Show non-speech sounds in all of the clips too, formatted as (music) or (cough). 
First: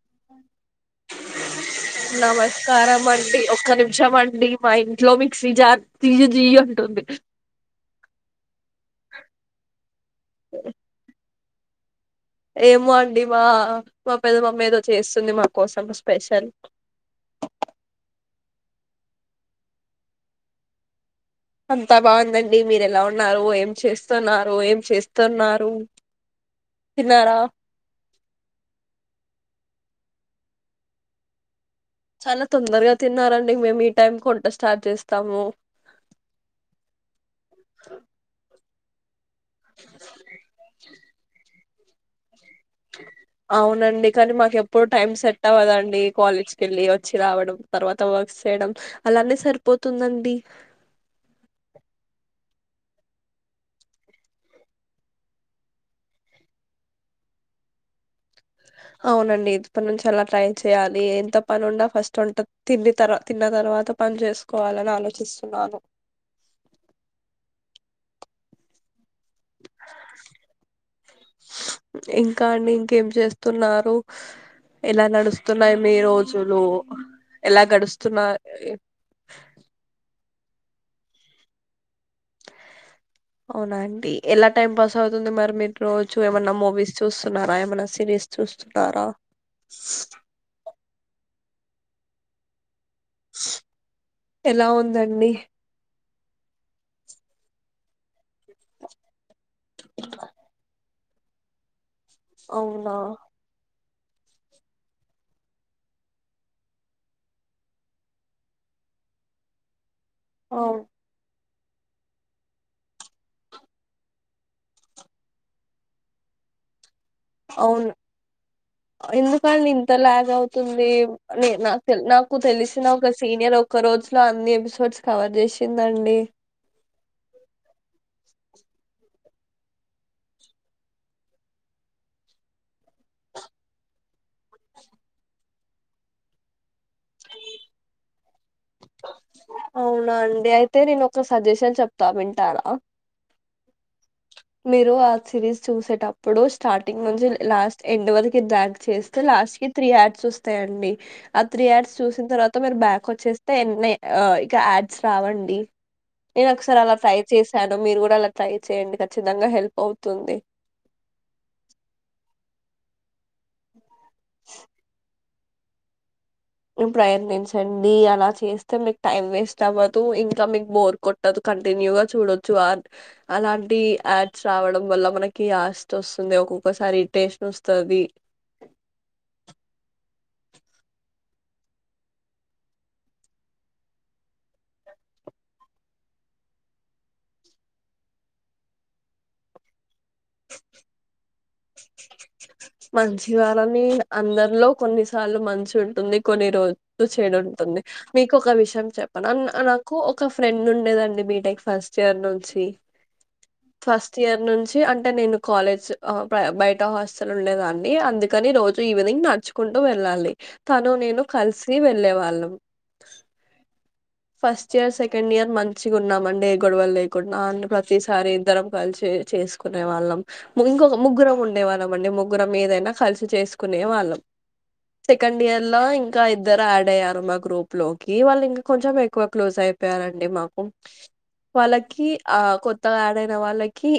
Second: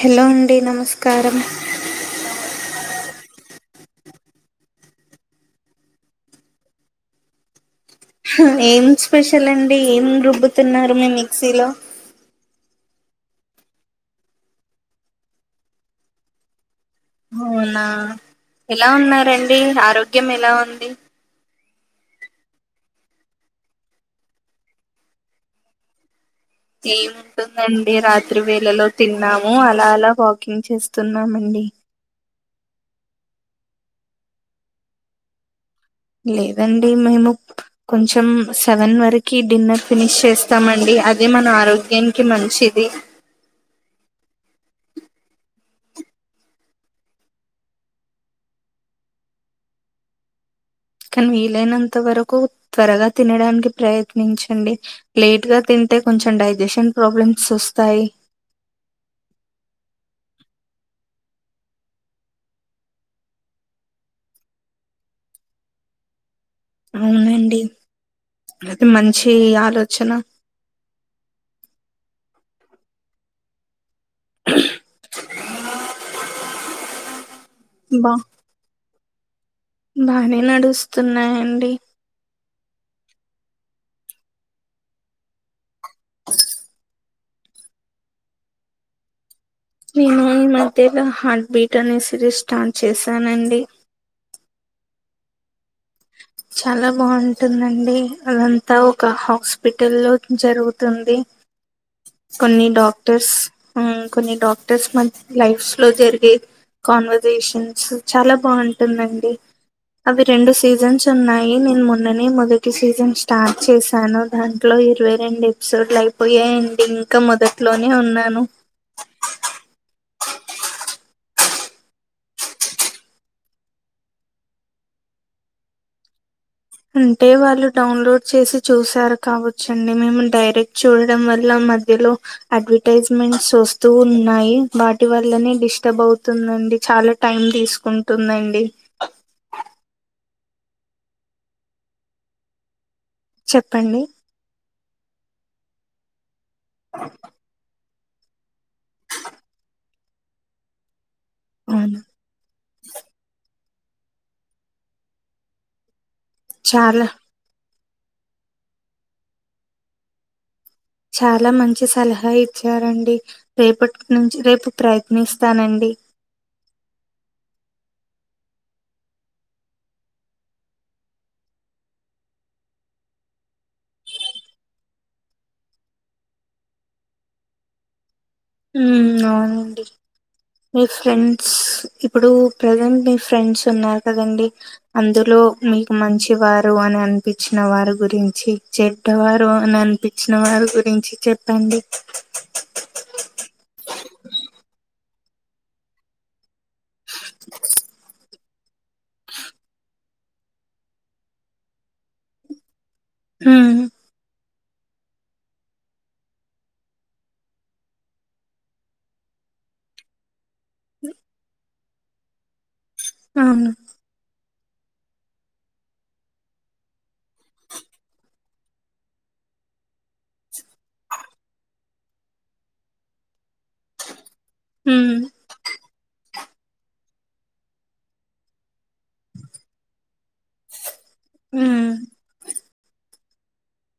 Hello అండి నమస్కారం. నమస్కారం ఒక్క నిమిషం అండి మా ఇంట్లో మీక్సి జార్ జియ్ జీయ్ అంటుంది. ఏం స్పెషల్ అండి. ఏం రుబ్బుతున్నారు మీ మీక్ సిలో ఏమో అండి మా మా పెదమమ్మ ఏదో చేస్తుంది మా కోసం స్పెషల్ అవునా ఎలా ఉన్నారండి. ఆరోగ్యం ఎలా ఉంది. అంతా బాగుందండి మీరు ఎలా ఉన్నారు. ఏం చేస్తున్నారు. ఏం చేస్తున్నారు. ఏం తిన్నారా ఉంటుందండి రాత్రి వేళలో తిన్ తిన్నాము అలా అలా వాకింగ్ చేస్తున్నామండి. చాలా తొందరగా తిన్నారండి. మేము ఈ టైం వంట స్టార్ట్ చేస్తాము. లేదండి మేము కొంచెం స్ సెవన్ వరకు కి డిన్నర్ ఫినిష్ చేస్తామండి అ ఇది మన ఆరోగ్యానికి మన అవునండి కానీ మాకు ఎప్పుడు టైం సెట్ అవ్వదండి. కాలేజ్క వెళ్ళి, వచ్చి రావడం, తర్వాత వర్క్ చేయడం అలానే సరిపోతుందండి. కానీ వీలైనంత వరకు త్వరగా తినడానికి ప్రయత్నించండి. లేట్గా తింటే కొంచెం డైజెషన్ ప్రాబ్లమ్స్ వస్తాయి. అవునండి ఇప్పటి నుంచి అలా ట్రై చేయాలి. ఎంత పని ఉన్న ఫస్ట్ వంట తిండి తర్ తిన్న తర్వాత పని చేసుకోవాలని ఆలోచిస్తున్నాను. అవునండి అది మంచి ఇ ఆలోచనా (inaudible) కానీ ఇంకేం చేస్తున్నారు. (unintelligible) ఎలా నడుస్త తున్నాయి మీ రోజులు ఎలా బా గడుస్తున్నాయి. బానే నడుస్తున్నాయండి. అవునా అండి ఎలా టైం పాస్ అవుతుంది మరి మీరు రోజు ఏ మన్నా మూవీస్ చూస్తున్నారా ఏమైన సిరీస్ చూస్తున్నారా. హ మ (unintelligible) అంతేగా హార్ట్ బీట్ అనే సిరీస్ స్టార్ట్ చేశానండి. ఎలా ఉందండి. చాలా బాగుంటుందండి అదంతా ఒక హాస్పి హస్పిటల్లో జరుగు తుంది కొన్ని అవునా డాక్టర్స్ కొన్ని డాక్టర్స్ మధ్య లైఫ్స్ లో జరిగే కాన్వర్జేషన్స్ చాలా బాగుంటుందండి. అవి రెండు అవును సీజన్స్ యి నేను మొన్ననే మొదటి సీజన్ స్టార్ట్ చేశాను. దాంట్లో ఇరవై రెండు ఎపిసోడ్లు అయిపోయాయండి. ఇంకా మొదట్లోనే అవును ఉన్నాను ఎందుకని ఇంత లాగ్ అవుతుంది నేను నాకు తె నాకు తెలిసిన ఒక సీనియర్ ఒక్క రోజులో అన్ని ఎపిసోడ్స్ కవర్ చేసిందండి. అంటే వాళ్ళు డౌన్లోడ్ చేసి చూసారు కావచ్చండి. మేము డైరెక్ట్ చూడడం వల్ల మధ్యలో అడ్వర్టజ్మెంట్స్ వస్తూ ఉన్నాయి. వాటి వల్లనే డిస్టర్బ్ అవుతుందండి చాలా టైం తీసుకుంటుందండి. అవునా అండి అయితే నేను ఒక సజెషన్ చెప్తా వింటారా. చెప్పండి మీరు ఆ సిరీస్ చూసేటప్పు ఇప్పుడు స్టార్టింగ్ నుంచి లాస్ట్ ఎండ్ వరకు ద్యాక్ చేస్తే లాస్ట్ కి త్రీ యాడ్స్ వస్తాయండి ఆ త్రీ యాడ్స్ అవును చూసిన తర్వాత మీరు బ్యాక్ వచ్చే టె ఎన్ని ఇక యాడ్స్ రావండి నేను ఒకసారి అలా చాలా ట్రై చేశాను మీరు కూడా అలా ట్రై చేయండి ఖ చ్చితంగా హెల్ప్ అవుతుంది చాలా మంచి సలహా ఇచ్చారండి రేపటి నుంచి రేపు ప్రయత్నిస్త స్తానండి ప్రయత్నించండి అలా చేస్తే మీకు టైం వేస్ట్ అవ్వదు ఇంకా మీకు బోర్ కొట్టదు కంటిన్యూగా చూడొచ్చు అలాంటి యాడ్స్ రావడం వల్ల మనకి యాష్ట వస్తుంది ఒక్కొక్కసారి ఇరిటేషన్ వస్తది ఉమ్ అవునండి మీ ఫ్రెండ్స్ ఇప్పుడు ప్రెజెంట్ మీ ఫ్రెండ్స్ ఉన్నారు కదండీ అందులో మీకు మంచివారు అని అనిపించిన వారి గురించి చెడ్డవారు అని అనిపించిన వారి గురించి చెప్పండి (inaudible) మంచి వారని అందరిలో కొన్ని సార్లు మంచి ఉంటుంది కొన్ని రోజు చేడు ఉంటుంది మీకు ఒక విషయం చెప్పన అ నాకు ఒక ఫ్రెండ్ ఉండేదండి బిటెక్ ఫస్ట్ ఇయర్ నుంచి ఉమ్ ఫస్ట్ ఇయర్ నుంచి అంటే నేను కాలేజ్ ఆ బయ ట హాస్టల్ లో ఉండేదండి అందుకని రోజు ఈవినింగ్ నడుచుకుంటూ వెళ్ళాలి తను నేను కలిసి వెళ్ళే వాళ్ళము అవును ఫస్ట్ ఇయర్ సెకండ్ ఇయర్ మంచిగా ఉన్నామండి ఏ గొడవలు లేకుండా అ ప్రతిసారి ఇద్దరం కలిసి చేసుకునే వాళ్ళం ఇంకొక ముగ్గురం ఉండేవాళ్ళం అండి ముగ్గురం ఏదైనా కలిసి చేసుకునే వాళ్ళం ఉమ్ సెకండ్ ఇయర్ లో ఇంకా ఇద్దరు యాడ్ అయ్యం మా గ్రూప్ లోకి వాళ్ళు ఇంకా కొంచెం ఎ ఎక్కువ క్లోజ్ అయిపోయారండి మాకు ఉమ్ వాళ్ళకి ఆ కొత్త గా యాడ్ న వాళ్ళకి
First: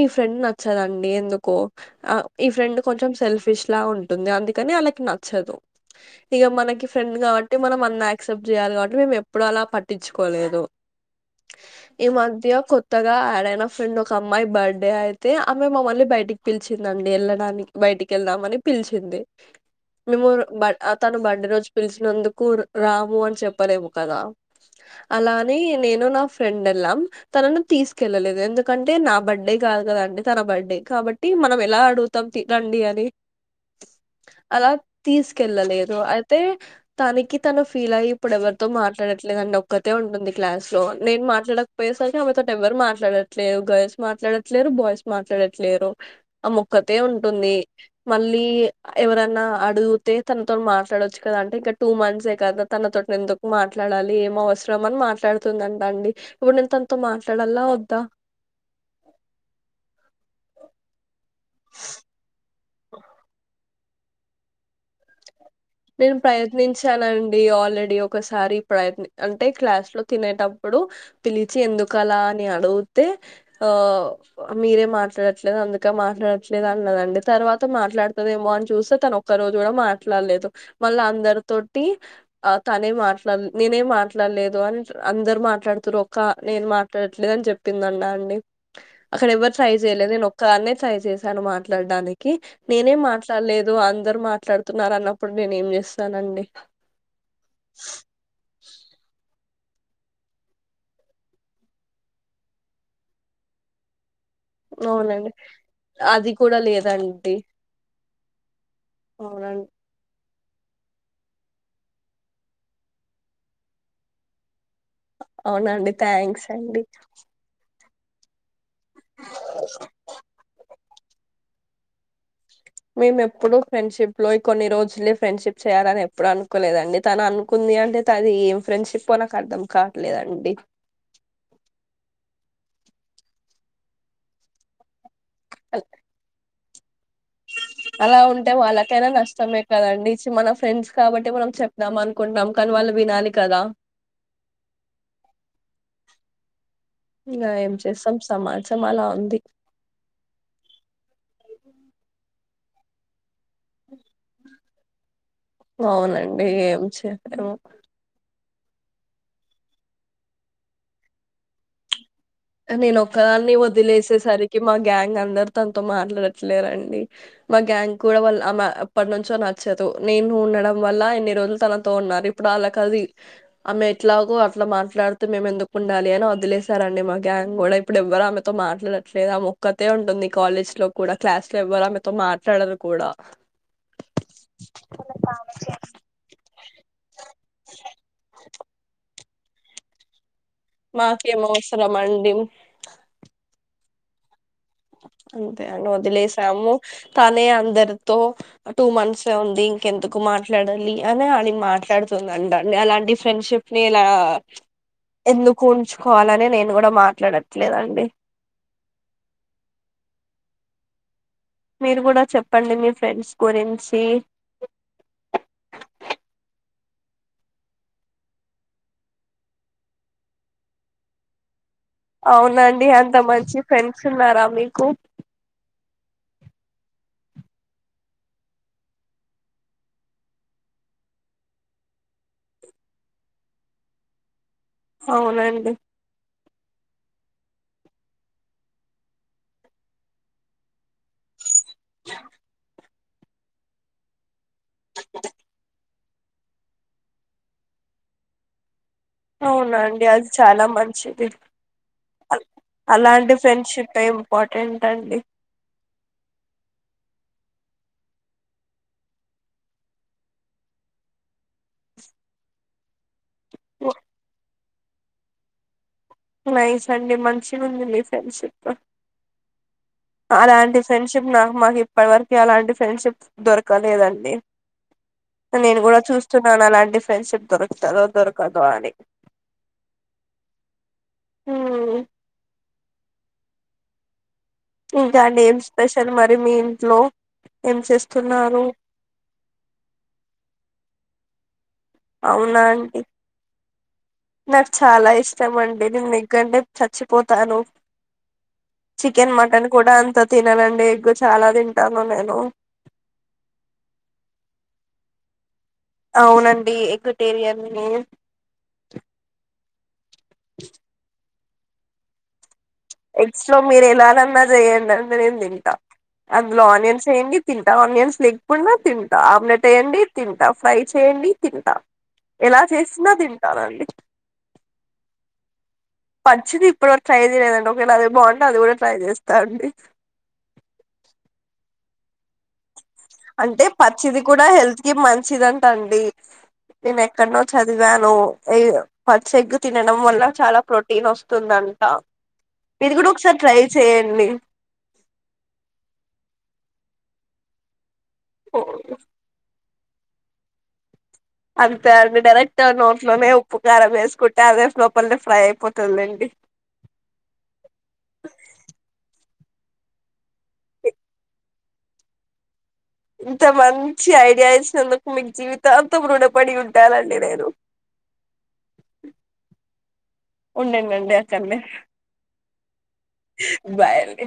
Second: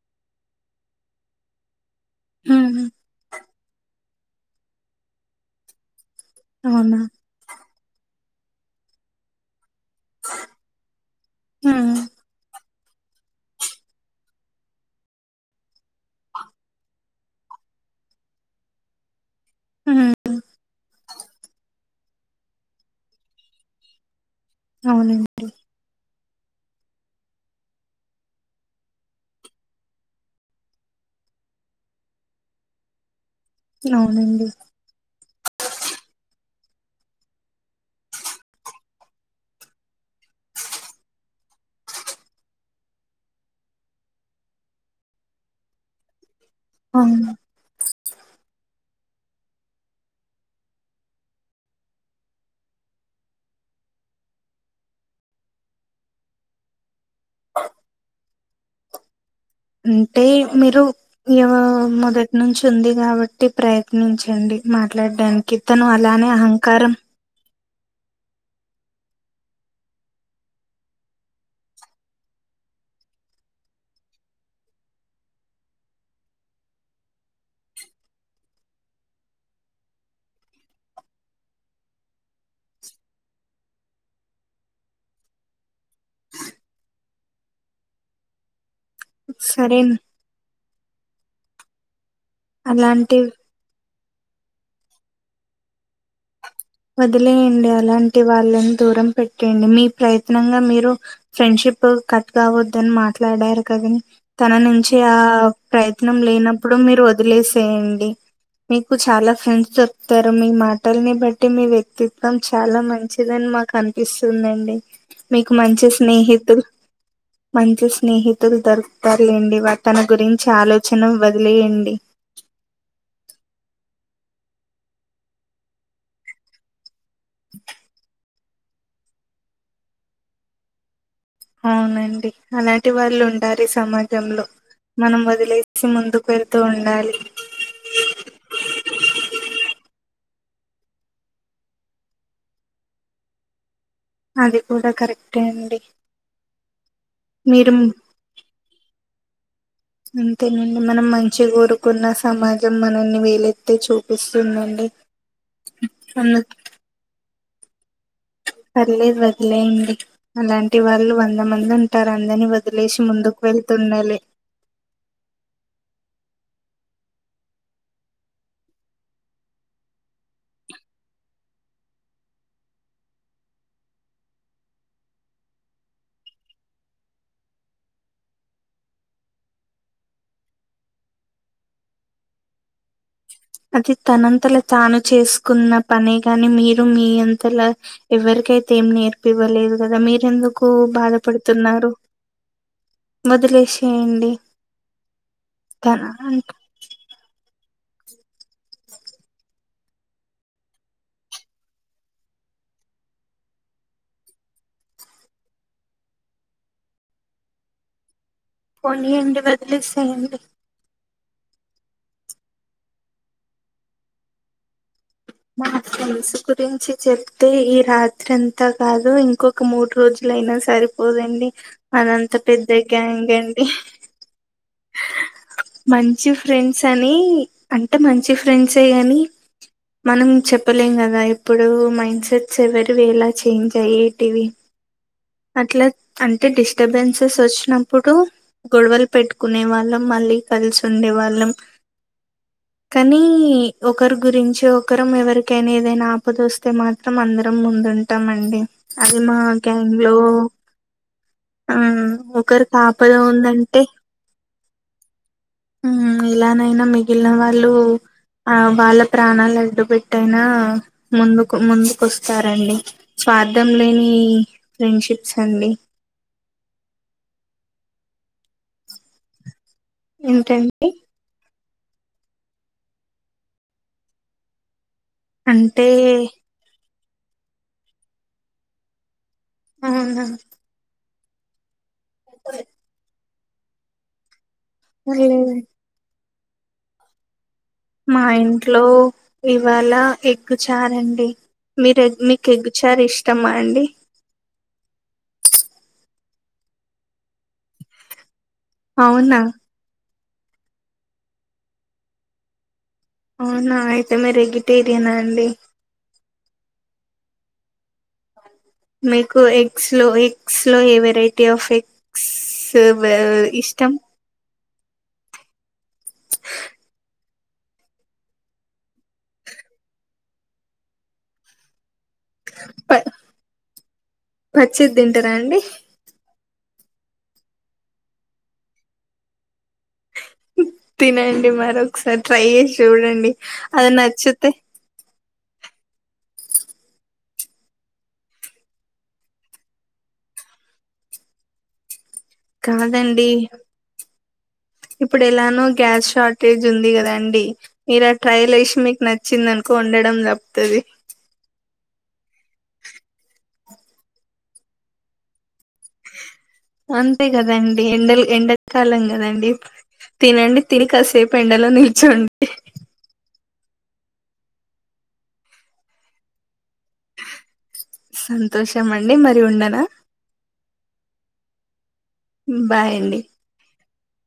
ఈ ఫ్రెండ్ నచ్చదండి ఎందుకో ఆ ఈ ఫ్రెండ్ ఉమ్ కొంచెం సెల్ఫిష్ లా ఉం ఉంటుంది అందుకని వాళ్ళకి నచ్చదు ఇగ మనకి అవునా ఫ్రెండ్ కాబట్టి మనం అ ఆక్సిప్ట్ చేయాలి కాబట్టి మేము ఇప్పుడు అలా పట్ పట్టించుకోలేదు ఉమ్ ఈ మధ్య కొ కొత్తగా యాడయిన ఫ్రెండ్ ఒక అమ్మాయి బర్త్డే అయితే ఆమె మమ్మల్ని బయటికి పిలిచిందండి వెళ్ళడానికి బయటికి వెళ్దామని పిలిచింది ఉమ్ మిమ్ ర్ బర్ అ తను బర్డ్ రోజు పిలిచినందుకు రాము అని చెప్పలేము కదా అవునండి అలా అని నేను నా ఫ్ ఫ్రెండ్ ఎళ్ళాం తనను తీసుకెళ్ళలేదు ఎందుకంటే నా బడే కాదు కదండి తన బడే, కాబట్టి మనం ఎలా అడుగుతాం రండి అని. అవునండి అలా తీసుకెళ్ళలేదు అయితే తానికి తను ఫీల్ ఆయి ఇప్పుడు ఎవ తో మాట్లాడట్లేదండి ఒక్కతే ఉంటుంది క్లాస్ లో నేను మాట్లాడకపోయేసరికి ఆమెతోటి ఎవరు మాట్లాడట్లేరు గర్ల్స్ మాట్లాడట్లేరు బాయ్స్ మాట్లాడట్లేరు. ఆమోక్కతే అవును ఉంటుంది మళ్ళీ ఎవరన్నా అడుగుతే తనతో మాట్లాడొచ్చు కదా అంటే ఇంకా టూ మంత్సే కదా తనతోటి ఎందుకు మాట్లాడాలి ఏం అవసరం అని మాట్లాడుతుందంట అండి. ఇప్పుడు నేను తనతో మాట్లాడల్నా వద్దా? అంటే మీరు ఎవరు మొదటి నుంచి ఉంది కాబట్టి ప్రయ త్నించండి మాట్లాడడానికి తను నేను అలానే అహంకారం ప్రయత్నించానండి ఆల్ ఆల్రెడీ ఒకసారి ప్రయత్న్ అంటే క్లాస్ లో తినేటప్పుడు పిలిచి ఎందుకలా అని అడుగుతే, ఆ మీరే మాట్లాడట్లేదు అందుకే మాట్లాడట్లేదు అన్నదండి తర్వాత మాట్లాడతదేమో అని చూస్తే తను ఒక్క రోజు కూడా మాట్లాడలేదు. మల్ల అందరితోటి తనే మాట్లాడలే నేనే మాట్లాడలేదు అందరు మాట్లాడుతురు ఒక్క నేను మాట్లాడట్లేదు అని చెప్పిందట అండి. అక్కడ ఎవరు ట్రై సరే చేయలేదు నేనొక్కదాన్నే ట్రై చేశాను మాట్లాడడాని కీ నేనే అలాంటి మాట్లాడలేదు అ అందరు మాట్లాడుతున్నారన్న ఇప్పుడు నేనేంచేస్తానండి ఓకే అండి మీ ప్రయత్నంగా మీరు ఫ్రెండ్షిప్ కట్ కావద్దని మాట్లాడారు కాదా తన నుంచి ఆ అవునండి ప్రయత్నం అది కూడా లేనప్పుడు మీరు లేదండి వదిలేసేయండి మీకు చాలా అవునండి ఫ్రెండ్స్ వొత్తార్ మీ మాటల్ని బట్టి అంటే మీ వ్యక్తిత్వం చాలా మంచిదని మాకు అనిపిస్తుందండి మీకు మంచి అవునండి థ్యాంక్స్ స్నేహితులు అండి మంచి స్నేహితులు తరపు ర్లేండి తన గురించి ఆలో చన వదిలేయండి మేము ఎప్పుడు ఫ్రెండ్షిప్ లో కొన్ని రోజులే ఫ్రెండ్షిప్ చేయాలని ఎప్పుడు అనుకోలేదండి తను అనుకుంది అంటే తది ఫ్రెండ్షిప్ పో నాకు అర్థం కాట్లేదండి అవునండి అలాంటి వాళ్ళు ఉంటారు ఈ సమాజంలో మనం అల్ వదిలేసి ముందుకు ఎల్ నీతో ఉండాలి అలా ఉంటే వాళ్ళకైనా నష్టమే కదండి మన ఫ్రెండ్స్ కాబట్టి మనం చెప్పుదాం అనుకుంటాం కానీ వాళ్ళు వినాలి కదా అది కూడా కరెక్టే అండి ఇక మీరు ఏం చేస్తాం సమాజం అలా ఉంది ది అంతేనండి మనం మంచి కోరుకున్న సమాజం మనల్ని వేలెత్తి ఎత్తి చూపిస్తుందండి అందు అవునండి ఏం చెప్పు పర్లేదు వదిలేయండి అలాంటి వాళ్ళు వంద మంది ఉంటారు అందరిని నేను వదిలేసి ముందుకు ఒక్కదాన్ని వెళ్తుండాలి వదిలేసేసరికి మా గ్యాంగ్ అందరు తనతో మాట్లాడరు లేరండి మా గ్యాంగ్ కూడా వాళ్ళ ఆమె అప్పటి నుంచో నచ్చదు నేను ఉండడం వల్ల ఎన్ని రోజులు తనతో ఉన్నారు ఇప్పుడు అళ్ళకిది ఆమె ఎట్లాగో అట్లా మాట్లాడుతూ మేము ఎందుకు ఉండాలి అని వదిలేశారండి మాకు. గ్యాంగ్ కూడా ఇప్పుడు ఎవరు ఆమెతో మాట్లాడట్లేదు ఆ మొక్కతే ఉంటుంది కాలేజ్ లో కూడా, క్లాస్ లో కూడా, ఆమెతో మాట్లాడరు కూడా అది తనంతలో తాను చేసుకున్న పనే గాని మీరు మీ అంతలా ఎవరికైతే ఏం నేర్ పిలవలేదు కదా మీరెందుకు ఎక్కువ మాకేం బాధపడుతున్నారు అవసరం అండి వదిలేసి ఏండి. అంతే అమె వదిలేసాము తనేే అందర తనతో టూ మంత్స్ ఉంది ఇంకెందుకు మాట్లాడాలి అని ఆమె మాట్లాడుతుందిండి అండి అలాంటి ఫ్రెండ్షిప్ ని ఇలా ఎందుకు ఉంచుకోవాలని నేను కూడా మాట్లాడట్లేదండి పోనీ అండి ఒదిలేసేయండి మీరు కూడా చెప్పండి మీ ఫ్రెండ్స్ గురించి మా ఫ్రెండ్స్ గురించి చెప్తే ఈ రాత్రి అంతా కాదు ఇంకొక మూడు రోజులయినా సరిపోదండి అదంత పెద్ద అవునండి అంత గ్యాంగ్ మంచి అండి ఫ్రెండ్స్ ఉన్నారా మీకు మంచి ఫ్రెండ్స్ అని అంటే మంచి ఫ్రెండ్స్ కాని మనం చెప్పలేం కదా ఇప్పుడు మైండ్ సెట్స్ ఎవరివి ఎలా చేంజ్ అయ్యేటివి. అవునండి అట్లా అంటే డిస్టర్బెన్సెస్ వచ్చినప్పుడు గొడవలు పెట్టు కొట్టుకునే వాళ్ళం మళ్ళీ కలిసి ఉండే వాళ్ళం. కానీ ఒకరి గురించి ఒకరం ఎవరికైనా ఏదైనా ఆపద వస్తే మాత్రం అందరం ముందుంటాము అండి అది మా గ్యాంగ్ అవునండి లో అది చాలా మంచిది ఆ అ- ఒకరికి ఆపద అలాంటి ఉందంటే ఫ్రెండ్షిప్ ఇంపార్టెంట్ అండి ఉ ఇలానైనా మిగిలిన వాళ్ళు ఆ వాళ్ళ ప్రాణాలు అడ్డు పెట్టయినా ముందుకు ముందుకు వస్తారండి స్వార్థం లేని ఫ్రెండ్షిప్స్ అండి నైస్ అండి మంచిగా ఉంది మీ ఫ్రెండ్షిప్ అలాంటి ఏంటండి ఫ్రెండ్షిప్ నాకు మాకి ఇప్పటి వరక అలాంటి ఫ్రెండ్షిప్ దొరకలేదండి నేను అంటే కూడా చూస్తున్నాను అలాంటి ఫ్రెండ్షిప్ దొరుకుతుద దొరకదు అనే ఆ హ (unintelligible) ఇంకా అండి లేదండి ఏం స్పెషల్ మరి మీ ఇంట్లో ఏం మా చేస్తున్నారు ఇంట్లో ఇవాళ ఎగ్గుచారండి మీర మీకు అవునా అండి ఎగ్చార్ ఇష్టమ్మా అండి నాకు చాలా ఇష్టం అండి నేను ఎగ్ అంటే చచ్చిపోతాను చికెన్ అవునా మటన్ కూడా అంత తిననండి ఎగ్గు చాలా తింటాను నేను అవునా అయితే వెజిటేరియనా అండి అవునండి ఎగ్టేరియని మీకు ఎగ్స్ లో ఎగ్స్ లో ఏ వెరై టిఫక్స్ (unintelligible) ఎక్స్ట్ లో మీరు ఎలాాలన్నారు చేయండి అ నేను తింటా అందులో ఆనియన్స్ వేయండి తింటా ఆనియన్స్ లేగపోండా తింటా ఆమ్లెట్ వేయండి తింటా ఫ్రై చేయండి తింటా ఎలా ప చేసినా తింటానండి పచ్చిది తింటారా అండి పంచిిది ఇప్పుడుర ట్రై చేయలేదండి ఒకేళ అది బాగుంటే అది కూడా ట్రై చేస్తా అండి తినండి మరొకసారి ట్రై చే అంటే పచ్చిది కూడా హెల్త్ కి మంచి మంచిదంట అండి నేను ఎక్కడనో చదివాను పచ్చ ఎగ్గు తినడం వల్ల చాలా ప్రోటీన్ వస్తుందంట ఇది కూడా కాదండి ఒకసారి ట్రై చేయండి ఇప్పుడు ఎలానో గ్యాస్ షార్టేజ్ ఉంది కదండి అండి మీరా ట్రైల్ వసి మీకు నచ్చిందం కొండడం తపుతది అంతే అండి డైరెక్ట్ నోట్లోనే ఉప్పు కారం వేసుకుంటే అదే లోపలినే ఫ్రై అయిపోతుంది అంతే కదండి ఎండలు ఎండకాలం కదండడి తినండి తిని కాసేపు ఎండలో నిల్చండి ఇంత మంచి ఐడియా ఇచ్చినందుకు మీకు జీవితాంతం రుణపడి ఉంటాఅండి నేను సంతోషం అండి మరి ఉండనా ఉండ ఉన్నాడికే హ బయలే